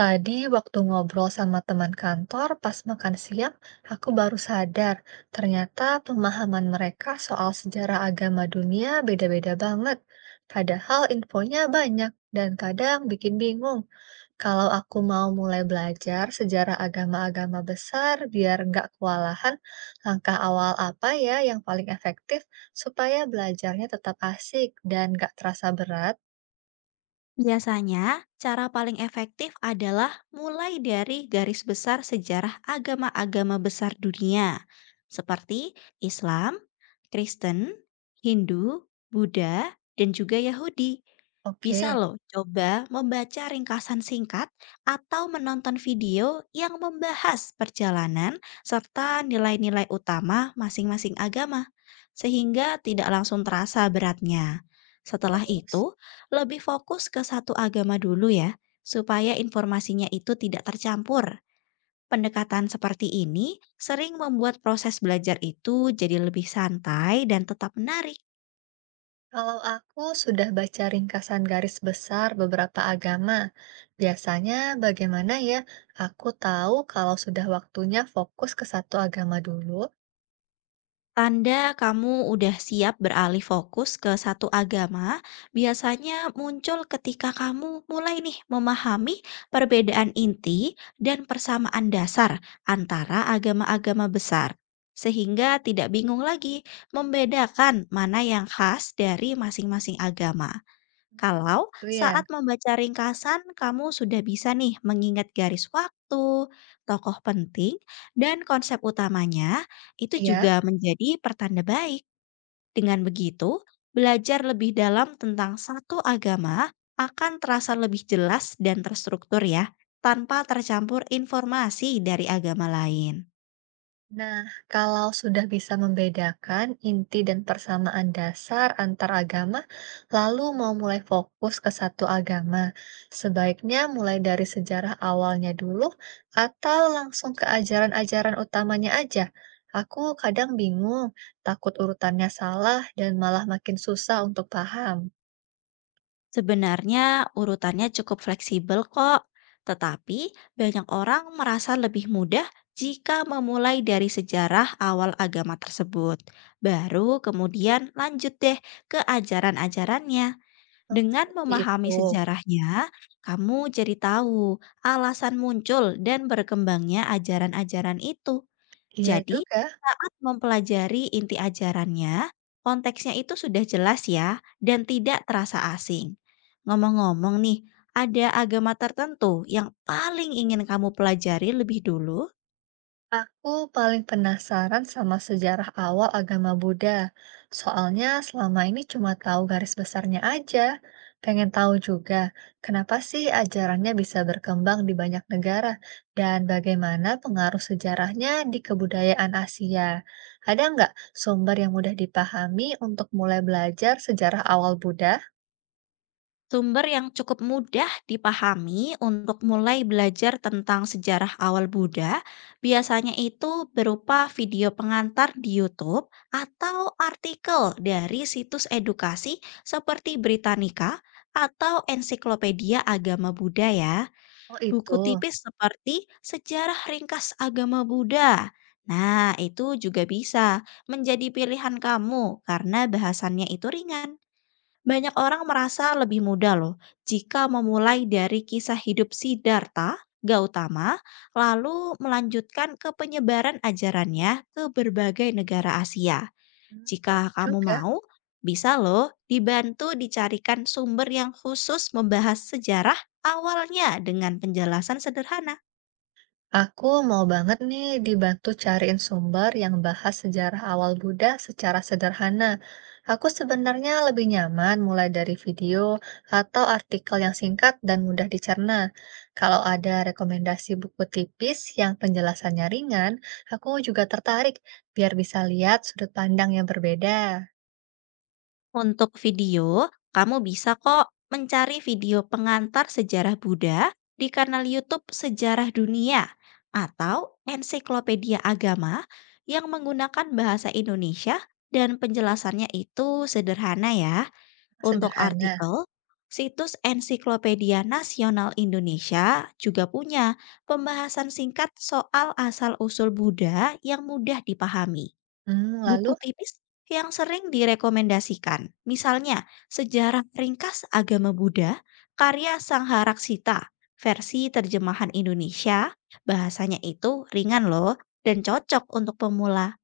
Tadi waktu ngobrol sama teman kantor pas makan siang, aku baru sadar ternyata pemahaman mereka soal sejarah agama dunia beda-beda banget. Padahal infonya banyak dan kadang bikin bingung. Kalau aku mau mulai belajar sejarah agama-agama besar biar nggak kewalahan, langkah awal apa ya yang paling efektif supaya belajarnya tetap asik dan nggak terasa berat? Biasanya, cara paling efektif adalah mulai dari garis besar sejarah agama-agama besar dunia, seperti Islam, Kristen, Hindu, Buddha, dan juga Yahudi. Oke, Bisa loh coba membaca ringkasan singkat atau menonton video yang membahas perjalanan serta nilai-nilai utama masing-masing agama, sehingga tidak langsung terasa beratnya. Setelah terus. itu, lebih fokus ke satu agama dulu ya, supaya informasinya itu tidak tercampur. Pendekatan seperti ini sering membuat proses belajar itu jadi lebih santai dan tetap menarik. Kalau aku sudah baca ringkasan garis besar beberapa agama, biasanya bagaimana ya aku tahu kalau sudah waktunya fokus ke satu agama dulu? Tanda kamu udah siap beralih fokus ke satu agama, biasanya muncul ketika kamu mulai nih memahami perbedaan inti dan persamaan dasar antara agama-agama besar, sehingga tidak bingung lagi membedakan mana yang khas dari masing-masing agama. Kalau Itu ya. saat membaca ringkasan, kamu sudah bisa nih mengingat garis waktu, tokoh penting, dan konsep utamanya, itu Iya. juga menjadi pertanda baik. Dengan begitu, belajar lebih dalam tentang satu agama akan terasa lebih jelas dan terstruktur ya, tanpa tercampur informasi dari agama lain. Nah, kalau sudah bisa membedakan inti dan persamaan dasar antar agama, lalu mau mulai fokus ke satu agama, sebaiknya mulai dari sejarah awalnya dulu atau langsung ke ajaran-ajaran utamanya aja. Aku kadang bingung, takut urutannya salah dan malah makin susah untuk paham. Sebenarnya urutannya cukup fleksibel kok, tetapi banyak orang merasa lebih mudah jika memulai dari sejarah awal agama tersebut. Baru kemudian lanjut deh ke ajaran-ajarannya. Oh, Dengan seperti memahami itu. sejarahnya, kamu jadi tahu alasan muncul dan berkembangnya ajaran-ajaran itu. Iya Jadi, juga. saat mempelajari inti ajarannya, konteksnya itu sudah jelas ya, dan tidak terasa asing. Ngomong-ngomong nih, ada agama tertentu yang paling ingin kamu pelajari lebih dulu? Aku paling penasaran sama sejarah awal agama Buddha. Soalnya selama ini cuma tahu garis besarnya aja. Pengen tahu juga, kenapa sih ajarannya bisa berkembang di banyak negara dan bagaimana pengaruh sejarahnya di kebudayaan Asia. Ada nggak sumber yang mudah dipahami untuk mulai belajar sejarah awal Buddha? Sumber yang cukup mudah dipahami untuk mulai belajar tentang sejarah awal Buddha biasanya itu berupa video pengantar di YouTube atau artikel dari situs edukasi seperti Britannica atau Ensiklopedia Agama Buddha ya. Oh Buku itu, tipis seperti Sejarah Ringkas Agama Buddha. Nah, itu juga bisa menjadi pilihan kamu karena bahasannya itu ringan, banyak orang merasa lebih mudah loh jika memulai dari kisah hidup Siddhartha Gautama, lalu melanjutkan ke penyebaran ajarannya ke berbagai negara Asia. hmm, Jika boleh kamu juga. mau, bisa loh dibantu dicarikan sumber yang khusus membahas sejarah awalnya dengan penjelasan sederhana. Aku mau banget nih dibantu cariin sumber yang bahas sejarah awal Buddha secara sederhana. Aku sebenarnya lebih nyaman mulai dari video atau artikel yang singkat dan mudah dicerna. Kalau ada rekomendasi buku tipis yang penjelasannya ringan, aku juga tertarik biar bisa lihat sudut pandang yang berbeda. Untuk video, kamu bisa kok mencari video pengantar sejarah Buddha di kanal YouTube Sejarah Dunia atau Ensiklopedia Agama yang menggunakan bahasa Indonesia dan penjelasannya itu sederhana ya. Untuk Sederhana. artikel, situs Ensiklopedia Nasional Indonesia juga punya pembahasan singkat soal asal-usul Buddha yang mudah dipahami. Hmm, lalu. Buku tipis yang sering direkomendasikan, misalnya Sejarah Ringkas Agama Buddha, karya Sangharaksita, versi terjemahan Indonesia, bahasanya itu ringan loh dan cocok untuk pemula.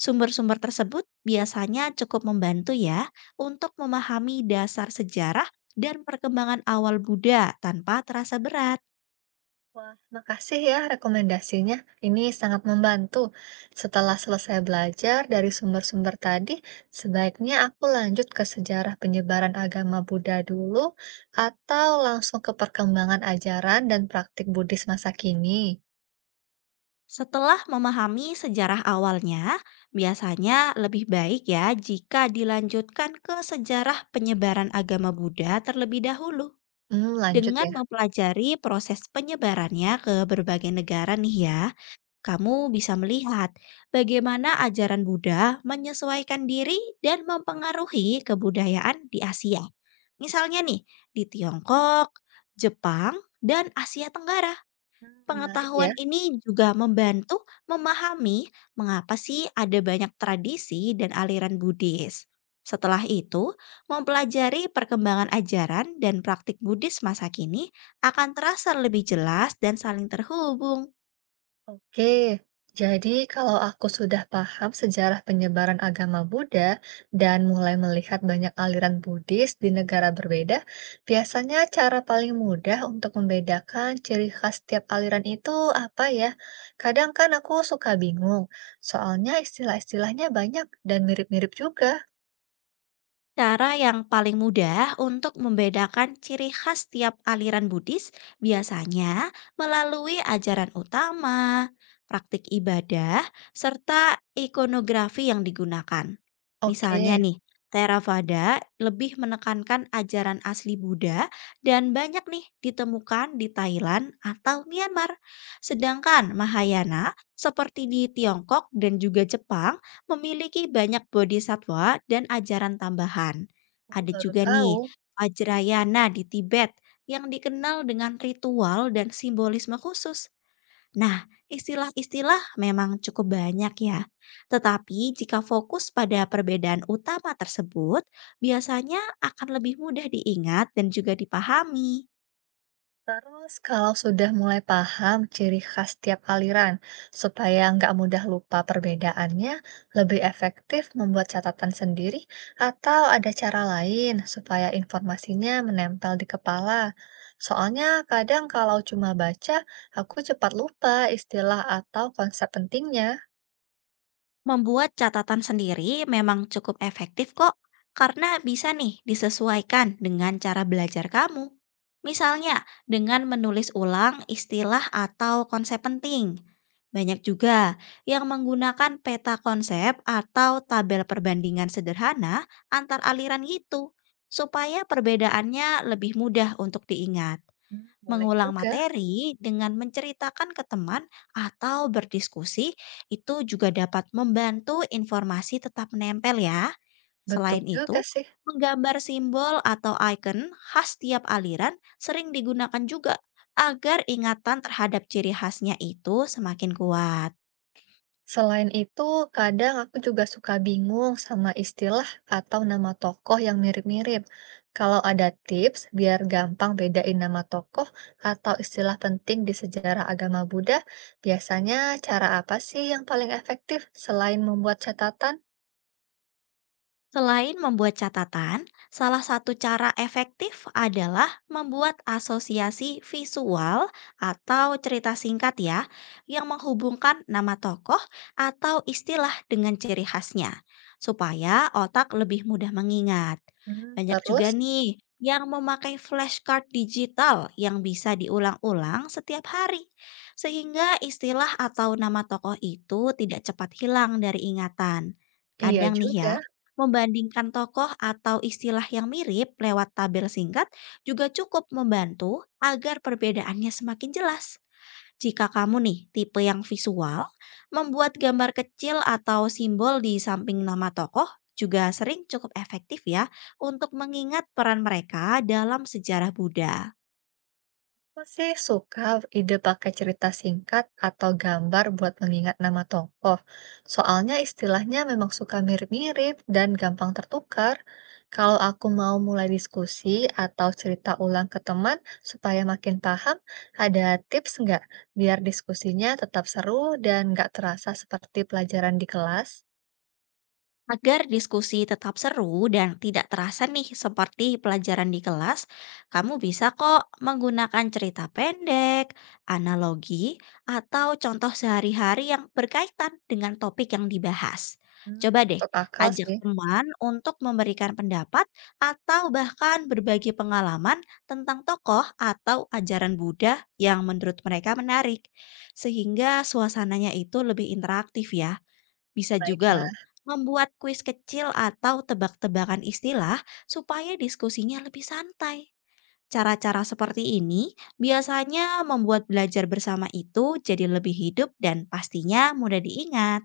Sumber-sumber tersebut biasanya cukup membantu ya untuk memahami dasar sejarah dan perkembangan awal Buddha tanpa terasa berat. Wah, makasih ya rekomendasinya. Ini sangat membantu. Setelah selesai belajar dari sumber-sumber tadi, sebaiknya aku lanjut ke sejarah penyebaran agama Buddha dulu, atau langsung ke perkembangan ajaran dan praktik Buddhis masa kini. Setelah memahami sejarah awalnya, biasanya lebih baik ya jika dilanjutkan ke sejarah penyebaran agama Buddha terlebih dahulu. Hmm, lanjut Dengan ya. mempelajari proses penyebarannya ke berbagai negara nih ya, kamu bisa melihat bagaimana ajaran Buddha menyesuaikan diri dan mempengaruhi kebudayaan di Asia. Misalnya nih, di Tiongkok, Jepang, dan Asia Tenggara. Hmm, menarik ya. Pengetahuan ini juga membantu memahami mengapa sih ada banyak tradisi dan aliran Buddhis. Setelah itu, mempelajari perkembangan ajaran dan praktik Buddhis masa kini akan terasa lebih jelas dan saling terhubung. Oke, jadi kalau aku sudah paham sejarah penyebaran agama Buddha dan mulai melihat banyak aliran Buddhis di negara berbeda, biasanya cara paling mudah untuk membedakan ciri khas setiap aliran itu apa ya? Kadang kan aku suka bingung, soalnya istilah-istilahnya banyak dan mirip-mirip juga. Cara yang paling mudah untuk membedakan ciri khas tiap aliran Buddhis biasanya melalui ajaran utama, praktik ibadah, serta ikonografi yang digunakan. Oke, Misalnya nih, Theravada lebih menekankan ajaran asli Buddha dan banyak nih ditemukan di Thailand atau Myanmar. Sedangkan Mahayana seperti di Tiongkok dan juga Jepang memiliki banyak bodhisatwa dan ajaran tambahan. aku Ada baru juga tahu. nih Vajrayana di Tibet yang dikenal dengan ritual dan simbolisme khusus. Nah, istilah-istilah memang cukup banyak ya. Tetapi jika fokus pada perbedaan utama tersebut, biasanya akan lebih mudah diingat dan juga dipahami. Terus kalau sudah mulai paham ciri khas tiap aliran, supaya nggak mudah lupa perbedaannya, lebih efektif membuat catatan sendiri atau ada cara lain supaya informasinya menempel di kepala. Soalnya kadang kalau cuma baca, aku cepat lupa istilah atau konsep pentingnya. Membuat catatan sendiri memang cukup efektif kok, karena bisa nih disesuaikan dengan cara belajar kamu. Misalnya, dengan menulis ulang istilah atau konsep penting. Banyak juga yang menggunakan peta konsep atau tabel perbandingan sederhana antar aliran gitu, supaya perbedaannya lebih mudah untuk diingat. Hmm, boleh Mengulang juga. materi dengan menceritakan ke teman atau berdiskusi itu juga dapat membantu informasi tetap menempel ya. Betul Selain juga itu, sih. menggambar simbol atau icon khas tiap aliran sering digunakan juga agar ingatan terhadap ciri khasnya itu semakin kuat. Selain itu, kadang aku juga suka bingung sama istilah atau nama tokoh yang mirip-mirip. Kalau ada tips biar gampang bedain nama tokoh atau istilah penting di sejarah agama Buddha, biasanya cara apa sih yang paling efektif selain membuat catatan? Selain membuat catatan, salah satu cara efektif adalah membuat asosiasi visual atau cerita singkat ya, yang menghubungkan nama tokoh atau istilah dengan ciri khasnya, supaya otak lebih mudah mengingat. Hmm, Banyak juga terus, nih yang memakai flashcard digital yang bisa diulang-ulang setiap hari, sehingga istilah atau nama tokoh itu tidak cepat hilang dari ingatan. iya Kadang nih juga. ya, membandingkan tokoh atau istilah yang mirip lewat tabel singkat juga cukup membantu agar perbedaannya semakin jelas. Jika kamu nih tipe yang visual, membuat gambar kecil atau simbol di samping nama tokoh juga sering cukup efektif ya untuk mengingat peran mereka dalam sejarah Buddha. Aku sih suka ide pakai cerita singkat atau gambar buat mengingat nama tokoh. Soalnya istilahnya memang suka mirip-mirip dan gampang tertukar. Kalau aku mau mulai diskusi atau cerita ulang ke teman supaya makin paham, ada tips nggak biar diskusinya tetap seru dan nggak terasa seperti pelajaran di kelas? Agar diskusi tetap seru dan tidak terasa nih seperti pelajaran di kelas, kamu bisa kok menggunakan cerita pendek, analogi, atau contoh sehari-hari yang berkaitan dengan topik yang dibahas. Hmm, Coba deh, masuk akal ajak sih. teman untuk memberikan pendapat atau bahkan berbagi pengalaman tentang tokoh atau ajaran Buddha yang menurut mereka menarik, sehingga suasananya itu lebih interaktif ya. Bisa juga loh, Baiklah. membuat kuis kecil atau tebak-tebakan istilah supaya diskusinya lebih santai. Cara-cara seperti ini biasanya membuat belajar bersama itu jadi lebih hidup dan pastinya mudah diingat.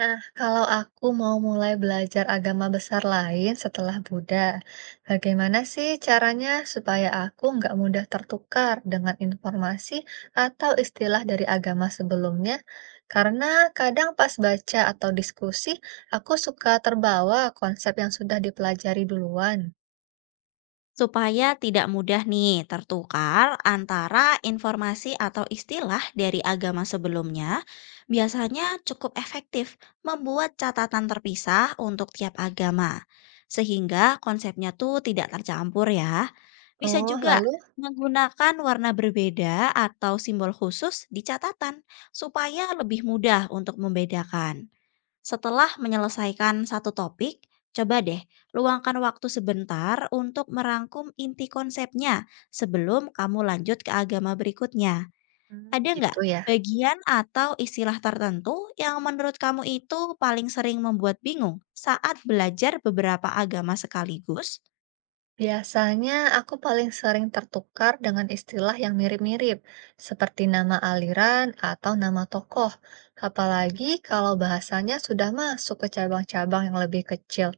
Nah, kalau aku mau mulai belajar agama besar lain setelah Buddha, bagaimana sih caranya supaya aku nggak mudah tertukar dengan informasi atau istilah dari agama sebelumnya? Karena kadang pas baca atau diskusi, aku suka terbawa konsep yang sudah dipelajari duluan. Supaya tidak mudah nih tertukar antara informasi atau istilah dari agama sebelumnya, biasanya cukup efektif membuat catatan terpisah untuk tiap agama. Sehingga konsepnya tuh tidak tercampur ya. Bisa Oh, juga lalu? menggunakan warna berbeda atau simbol khusus di catatan supaya lebih mudah untuk membedakan. Setelah menyelesaikan satu topik, coba deh luangkan waktu sebentar untuk merangkum inti konsepnya sebelum kamu lanjut ke agama berikutnya. Hmm, Ada nggak gitu ya. bagian atau istilah tertentu yang menurut kamu itu paling sering membuat bingung saat belajar beberapa agama sekaligus? Biasanya aku paling sering tertukar dengan istilah yang mirip-mirip, seperti nama aliran atau nama tokoh, apalagi kalau bahasanya sudah masuk ke cabang-cabang yang lebih kecil,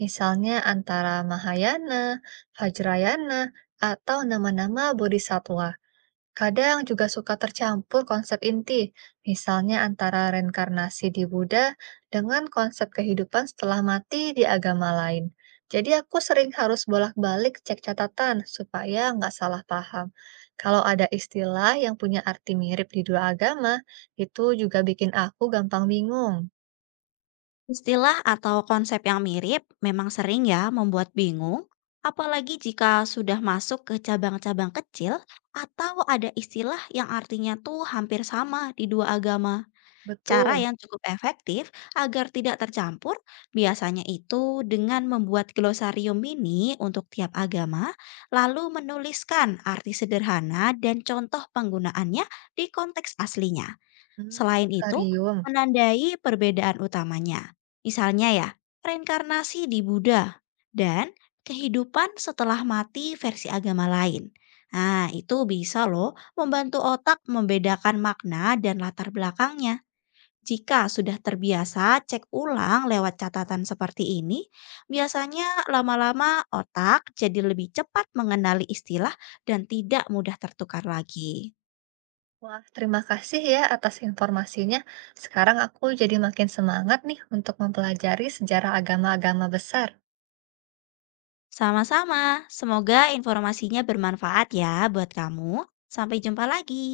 misalnya antara Mahayana, Vajrayana, atau nama-nama bodhisattva. Kadang juga suka tercampur konsep inti, misalnya antara reinkarnasi di Buddha dengan konsep kehidupan setelah mati di agama lain. Jadi aku sering harus bolak-balik cek catatan supaya nggak salah paham. Kalau ada istilah yang punya arti mirip di dua agama, itu juga bikin aku gampang bingung. Istilah atau konsep yang mirip memang sering ya membuat bingung, apalagi jika sudah masuk ke cabang-cabang kecil atau ada istilah yang artinya tuh hampir sama di dua agama. Cara Betul. yang cukup efektif agar tidak tercampur biasanya itu dengan membuat glosarium mini untuk tiap agama, lalu menuliskan arti sederhana dan contoh penggunaannya di konteks aslinya. Hmm, Selain itu, Sarium. menandai perbedaan utamanya. Misalnya ya, reinkarnasi di Buddha dan kehidupan setelah mati versi agama lain. Nah, itu bisa loh membantu otak membedakan makna dan latar belakangnya. Jika sudah terbiasa cek ulang lewat catatan seperti ini, biasanya lama-lama otak jadi lebih cepat mengenali istilah dan tidak mudah tertukar lagi. Wah, terima kasih ya atas informasinya. Sekarang aku jadi makin semangat nih untuk mempelajari sejarah agama-agama besar. Sama-sama, semoga informasinya bermanfaat ya buat kamu. Sampai jumpa lagi.